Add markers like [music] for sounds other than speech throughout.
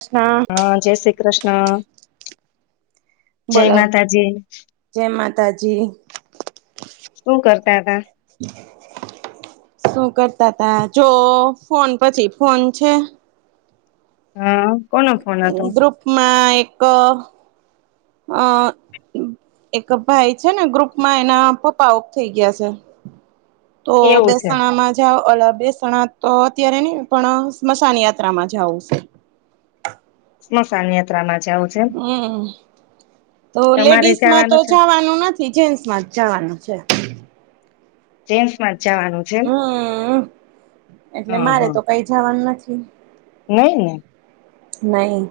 કૃષ્ણ હા, જય શ્રી કૃષ્ણ. જય બોલો માતાજી. જય માતાજી શું કરતા હતા શું કરતા તા જો ફોન પછી ફોન છે. હા કોનો ફોન હતો ગ્રુપ માં એક અ એક ભાઈ છે ને ગ્રુપમાં એના પપ્પા ઑફ થઈ ગયા છે. તો એવું છે બેસણા માં જાવ ઓલ બેસણા તો અત્યારે ની પણ સ્મશાન યાત્રામાં જાવું છે. સમશાન યા હમ્મ તો તમારે લેડીસ માં તો જવાનું છે જવાનું નથી જેન્ટસ માં જ જવાનું છે. ગેન્ટ્સ મા હમ્મ એટલે મારે તો કઈ જાવાનું નથી. હ નય ને. નહી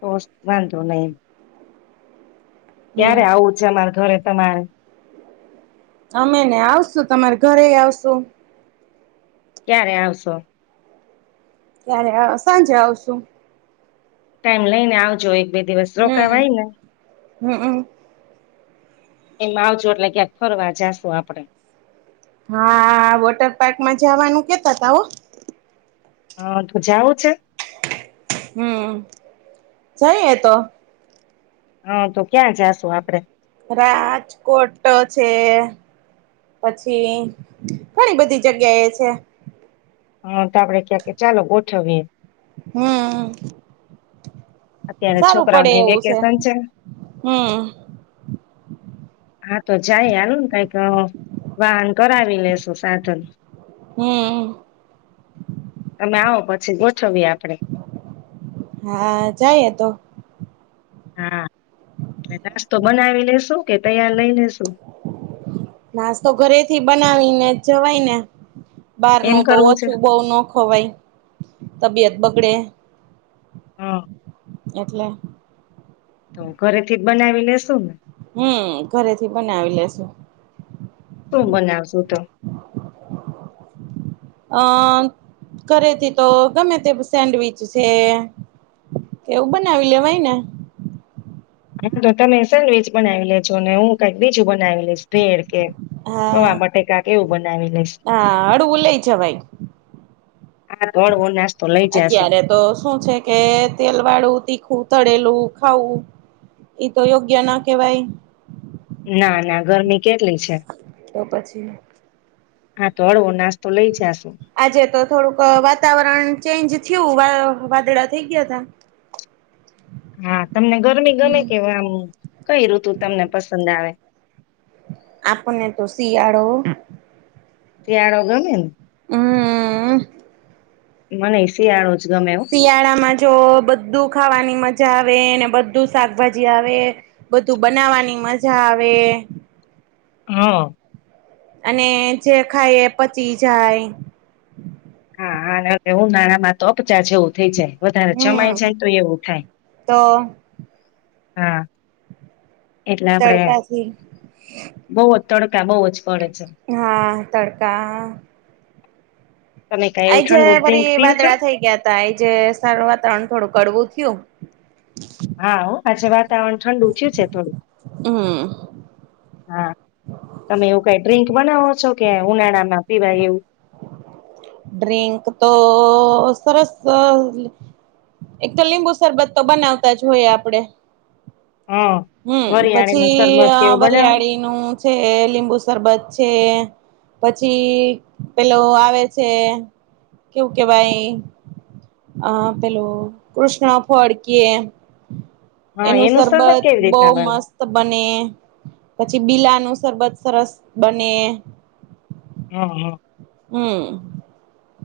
તોસ્ વાંધો નહી ક્યારે હમ આવું છે અમારે ઘરે. તમારે. અમે ને આવશું તમારે ઘરે એ આવશુ. ક્યારે આવશો? ત્યારે સાંજે આવશું. ટાઈમ લઈ ને આવજો એક બે દિવસ હમ રોકાવાય ને. હમમ એમ આવજો એટલે ક્યાંક ફરવા જાશુ આપડે. હા વોટર પાર્ક માં જવાનું કેતા તા હો હા તો જાવું છે? હમ્મ, જઈએ તો. હા તો ક્યાં જાશુ આપડે? રાજકોટ છે. પછી ઘણી બધી જગ્યાએ છે. હા, તો આપડે ક્યાક ચાલો ગોઠવીએ. હમ્મ અત્યારે સારું પડે છોકરાઓને એવું છે. વેકેશન હમ્મ હા તો જાય હાલો ને કંઈક વાહન કરાવી લેેશુ સાધન. હમ્મ [unintelligible] છવી આપણેે. જાયે એ તો. હા કે નાસ્તો બનાવી લેશુ? કે તૈયાર લઈ લેશુ? નાશતો ઘરેથી બનાવીને જવાઈને? બહાર એમ નું તો કરવું છે ઓછું. બવ નો ખવાય તબિયત બગડે હા એટલે તો ઘરેથી બનાવી લેેશુ ને? હમ્મ ઘરેથી બનાવી લેશુ. શું બનાવશુ તો? અ, ઘરેથી તો ગમે તે સેન્ડવીચ છે. એવું બનાવી લેવાય ને? હા તો તમે સેન્ડવીચ બનાવી લેેજો. ને હું કઈક બીજું બનાવી લશ ભેળ કે. હા પોઆ બટેકા કે એવું બના હા હળવું લઈ જવાઈ. હા, [unintelligible] નાસ્તો લઈ જાશુ અત્યારે તો શું છે કે તેલ વાળું તીખું તળેલું ખાવું એ તો યોગ્ય ના કેવાય. ના ના ગરમી કેટલી છે. તો પછી હા તો હળવો નાસ્તો લઈ જાશું. આજે તો થોડુંક વાતાવરણ ચેન્જ થીયું. વા વાદળા થઈ ગયા તા. હા, તમને ગરમી ગમે હમ કે આમ કઈ ઋતુ તમને પસંદ આવે? આપણને તો શિયાળો શિયાળો ગમે ન? હમ મનેય શિયાળો જ ગમે હો શિયાળામાં જો બધું ખાવાની મજા આ આવે, બધું શાકભાજી આવે, બધું બનાવાની મજા આવે. હા. અને જે ખાય એ પચી જાય. હા અને એવું ઉનાળામાં તો અપચા જેવું થઇ જાય. વધારે જમાઈ હમ જાય તો એવું થાય. તો હા. એટલે આપડે, તડકાથી બવ તડ કા બવ જ પડે છે હા તડકા તમે કઈ એવું આયજે ઠંડુ ડ્રિંક ફરી પીવ છો વાદળા થઈ ગયા તા આયજે સારું વાતાવરણ થોડુંક કડવુ થયું. હા ઓ, આજે વાતાવરણ ઠંડુ થયું છે થોડુંક. હમ હા, તમે એવું કઈ ડ્રિંક બનાવો છો? કે ઉનાળા માં પીવાય એવું ડ્રિંક તો સરસ એક તો લીંબુ શરબત તો બનાવતા જ હોય આપડે. હા હમ્મ વરિયાળી નું પછી શરબત કેવું બનાવો વરિયાળીનું છે. લીંબુ શરબત છે. પછી પેલો આવે છે, કેવું કેવાય? પેલું કૃષ્ણ ફળ કીએ. હા એનું શરબત શબત કેવી બો રીતના બને મસ્ત બને. પછી બીલાનું સરબત સરસ બને. હમ્મ હમ્મ હમ્મ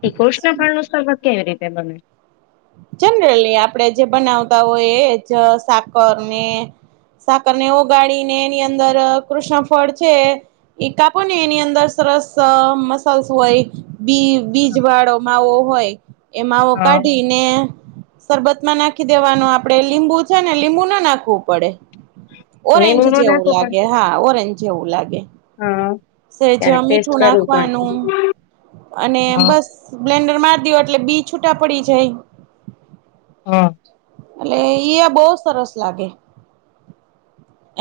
ઈ કૃષ્ણ ફળ નું સરબત કેવી રીતે? એ બને જનરલી આપણેે જે બનાવતા હોય એ જ સાકર ને સાકરને ઓગાળીને એની અંદર કૃષ્ણફળ છે કાપો ને એની અંદર સરસ [unintelligible] હોય બી બીજ વાળો માવો હોય એ માવો હા કાઢીને શરબતમાં નાખી દેવાનું આપડે લીંબુ છે ને લીંબુ ના નાખવું પડે ઓરેન્જ લેબુ નો જેવું નાખવું પડે લાગે હા ઓરેન્જ જેવું લાગે. હા સેજ ત્યારે ટેસ્ટ મીઠું કરવું પડશે. નાખવાનું અને હા બસ બ્લેન્ડર માર દિયો.. એટલે બી છૂટા પડી જાય. હ.. એટલે ઈયા બહુ સરસ લાગે.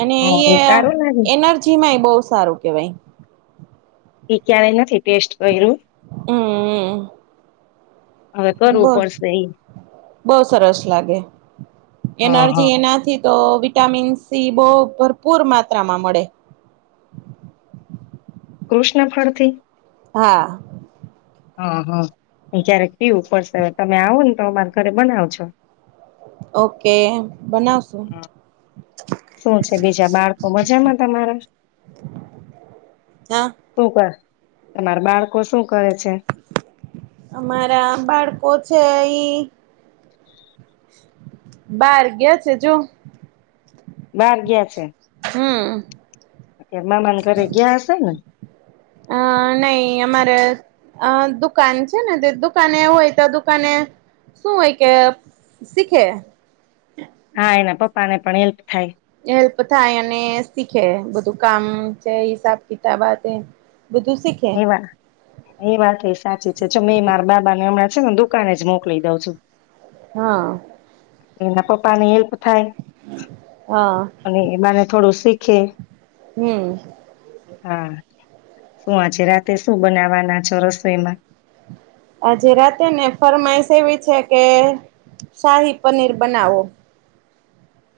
અને હા એ સારું લાગે. એનર્જી માંય બહુ.. સારું કેવાય. એ ક્યારેય નથી ટેસ્ટ કર્યું. હમ હવે કરવું બ પડશે ઈ. બહુ સરસ લાગે હા એનર્જી હા. એનાથી.. તો વિટામિન સી બહુ ભરપૂર માત્રામાં મળે. કૃષ્ણ ફળથી.. હા. હા હા ક્યારેક પીવું પડશે હવે તમે આવો ને તો અમારે ઘરે બનાવ છો. ઓકે. બનાવશું શું છે બીજા બાળકો મજામાં તમારે. હા શું કર.. તમાર બાળકો શું કરે છે? અમારા બાળકો છે ઈ.. બાર ગયા છે જો.. બાર ગ્યા છે. હમ મામાને ઘરે ગિયા હશે ને? અ નહી અમારે અ દુકાન છે ને દુકાને હોય તો દુકાને શું હોય કે શીખે. હા એના પપ્પા ને પણ હેલ્પ થાય. હેલ્પ થાય અને શીખે બધું કામ છે હિસાબ કિતાબ આતે. એ વાત એ વાત એ સાચી છે જો મેં મારા બાબા ને હમણાં.. દુકને જ મોકલી દઉં છું. હા એના પપ્પા ની હેલ્પ થાય હા અને એ બહાને થોડું.. શીખે. હમ.. હા આજે રાતે શું બનાવવાના છો રસોઈમાં. આજે રાતે ને ફરમાઈશ એવી છે કે શાહી પનીર બનાવો.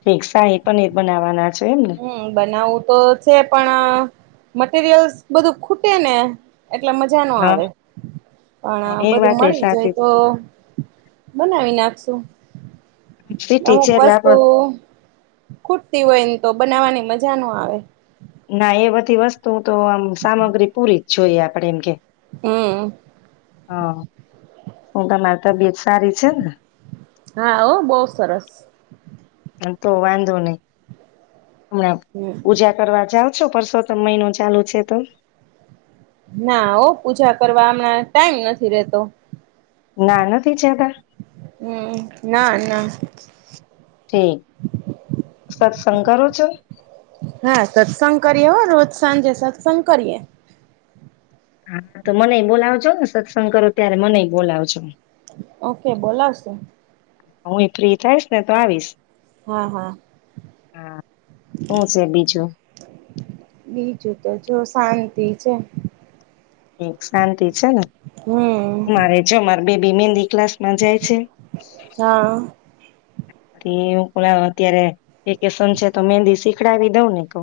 ઠીક શાહી પનીર બનાવવાના છો એમને હમ્મ બનાવવું તો છે પણ અ મટરિયલ્સ બધું ખૂટે ને એટલે મજા નો હા આવે હા પણ એ બધું વાત એ મળી જાય સાચી છે. તો બનાવી નાખશું સિટી અમુક છે એટલે વસ્તુ આપડ ખૂટતી હોય બનાવવાની મજા નો આવે. ના એ બધી વસ્તુ તો આમ સામગ્રી પૂરી જોઈએ આપડે એમ કે હમ. હા [unintelligible] માતા બી હા ઓ બોવ સરસ. અને તો વાંધો નય. હમણા હમ પૂજા કરવા જાવ શું પરસોતમ મહિનો ચાલુ છે તો. ના ઓ પૂજા કરવા હમણાં ટાઈમ નથી રેતો. ના નથી જતા હમ, ના, ના. ઠીક સત્સંગ કરો છો? હા સત્સંગ કરીએ હો રોજ સાંજે સત્સંગ કરીએ. હા તો મનેય બોલાવજો ને સત્સંગ કરો ત્યારે મનેય બોલાવજો. ઓકે બોલાવશો. હું એ ફ્રી થાયશ ને તો આવીશ. હા, હા. હા. શું છે બીજું બીજું તો જો શાંતિ છે. એક શાંતિ છે ને હમ મારે જો માર બેબી મહેંદી ક્લાસ. મજાય છે. હા થી હું [unintelligible] અત્યારે વેકેશન છે તો મેંદી શીખડાવી દઉં ને ક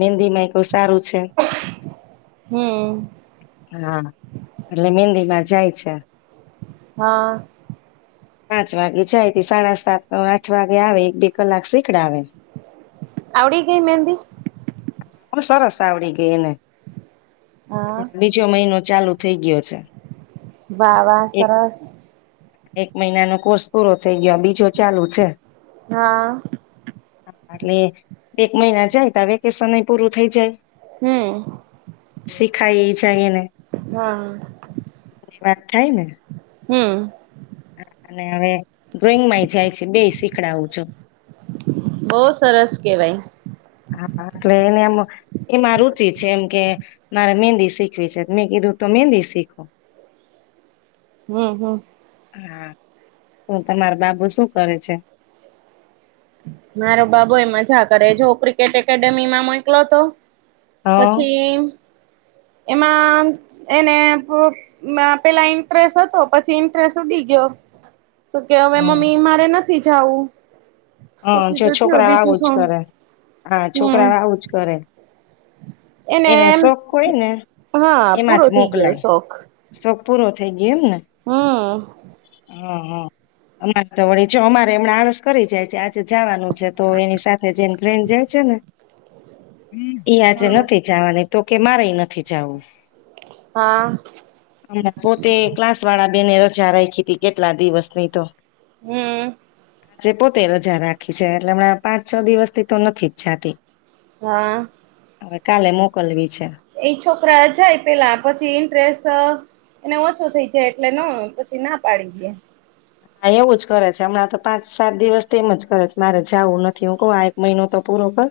મેંદી માં સારું છે હમ હા એટલે મેંદી માં જાય છે. હા. પાંચ વાગે જાયથી સાડા સાત આઠ વાગે આવે એક બે કલાક સી આવડી ગઈ મેંદી? સાાવડી ગેઇને. બીજો મહિનો ચાલુ થઈ ગયો. છે બાવા એક સરસ. એક મહિનાનો કોર્સ પૂરો થઈ ગયો બીજો ચાલુ છે. હા. હા એટલે એક મહિના જાય તો વેકેશન એ પૂરું થઇ જાય. હમ શીખાય જાયને હા એ વાત થાય ને. હમ. ને હવે ડ્રોઈંગ માંય જાય છે બે શીખડાવું છું કહેવાય હા એટલે એને આમ એમાં રુચિ છે એમ કે મારે મેંહદી શીખવી છે મેં કીધું તો મહેંદી શીખવું હું હું હા તો તમારા બાબો શું કરે છે મારો બાબુ એ મજા કરે જો ક્રિકેટ એકેડેમીમાં મોકલ્યો તો હ પછી એ એમાં એને મે પેલા ઇન્ટરેસ્ટ હતો પછી ઇન્ટરેસ્ટ ઉડી ગયો તો કે હવે હમ મમ્મી મારે નથી થી જાઉું હા જો છોકરા આવું જ કરે હા છોકરા હમ આવું જ કરે એને એમ શોખ હોય ને હા એમાં પૂરો જ થઈ ગયો મોકલાય શોખ શોખ પૂરો થઈ ગયો એમ ને હા હા હા અમારે તો વળી જો અમારે જો હમણાં આળસ કરી જાય છે આજે જવાનું છે તો એની સાથે [unintelligible] જાય જોને ઈ આજે હમ નથી જાવાની તો કે મારે એ નથી જવું હા પોતે ક્લાસવાળા બેને જરાય કે કે કેટલા દિવસ નઈ તો હમ્મ જે પોતે રજા રાખી છે એટલે હમણાં પાંચ છ દિવસથી તો નથી જ જાતી. હા હવે કાલે મોકલવી છે. એ છોકરા જાય પેલા પછી ઇન્ટરેસ્ટ એને ઓછો થઈ જાય એટલે નો પછી ના પાડી દે. હા એવું જ કરે છે હમણાં તો પાંચ સાત દિવસ તેમજ કરે છે મારે જવું નથી હું કહ આ એક મહિનો તો પૂરો કર.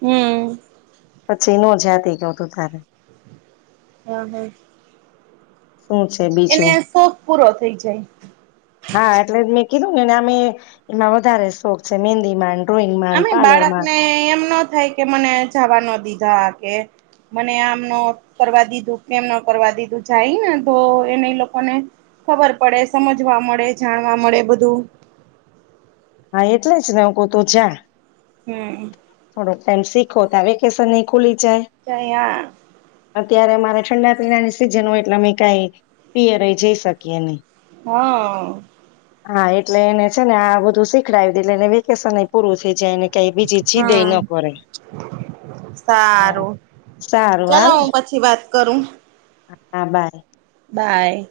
હમ્મ પછી નો જાતિ [unintelligible] તારે હા હા શું છે એને બીજું આ શોખ પૂરો થઈ જાય. હા એટલે મેં કીધું ને આમેએ એમાં વધારે શોખ છે મંહેદી માં આમે બાળકને એમનો થાય કે મને જવા નો દીધા કે મને આમ નો કરવા દીધું તેમ નો કરવા દીધું જાય ને તો એને લોકોને ખબર પડે સમજવા મળે જાણવા મળે બધું હા એટલે જ ને [unintelligible] તો જા. હમ્મ થોડા ટાઈમ શીખો ત્યા વેકેશન એ ખુલી [unintelligible] ત્યારે અમારે ઠંડા પીણાની સિઝન હોય એટલે અમે કાંઈ પીયરે જઈ શકીએ નય. હાં હા એટલે એને છે ને આ બધું શિખવાડી દયે એટલે વેકેશન એ પૂરું થઈ જાય એને કઈ બીજી જીદેય હમ્મ, ન કરે. હા સારું, સારું ચાલ હાલ હું પછી વાત કરું. હા બાય. બાય.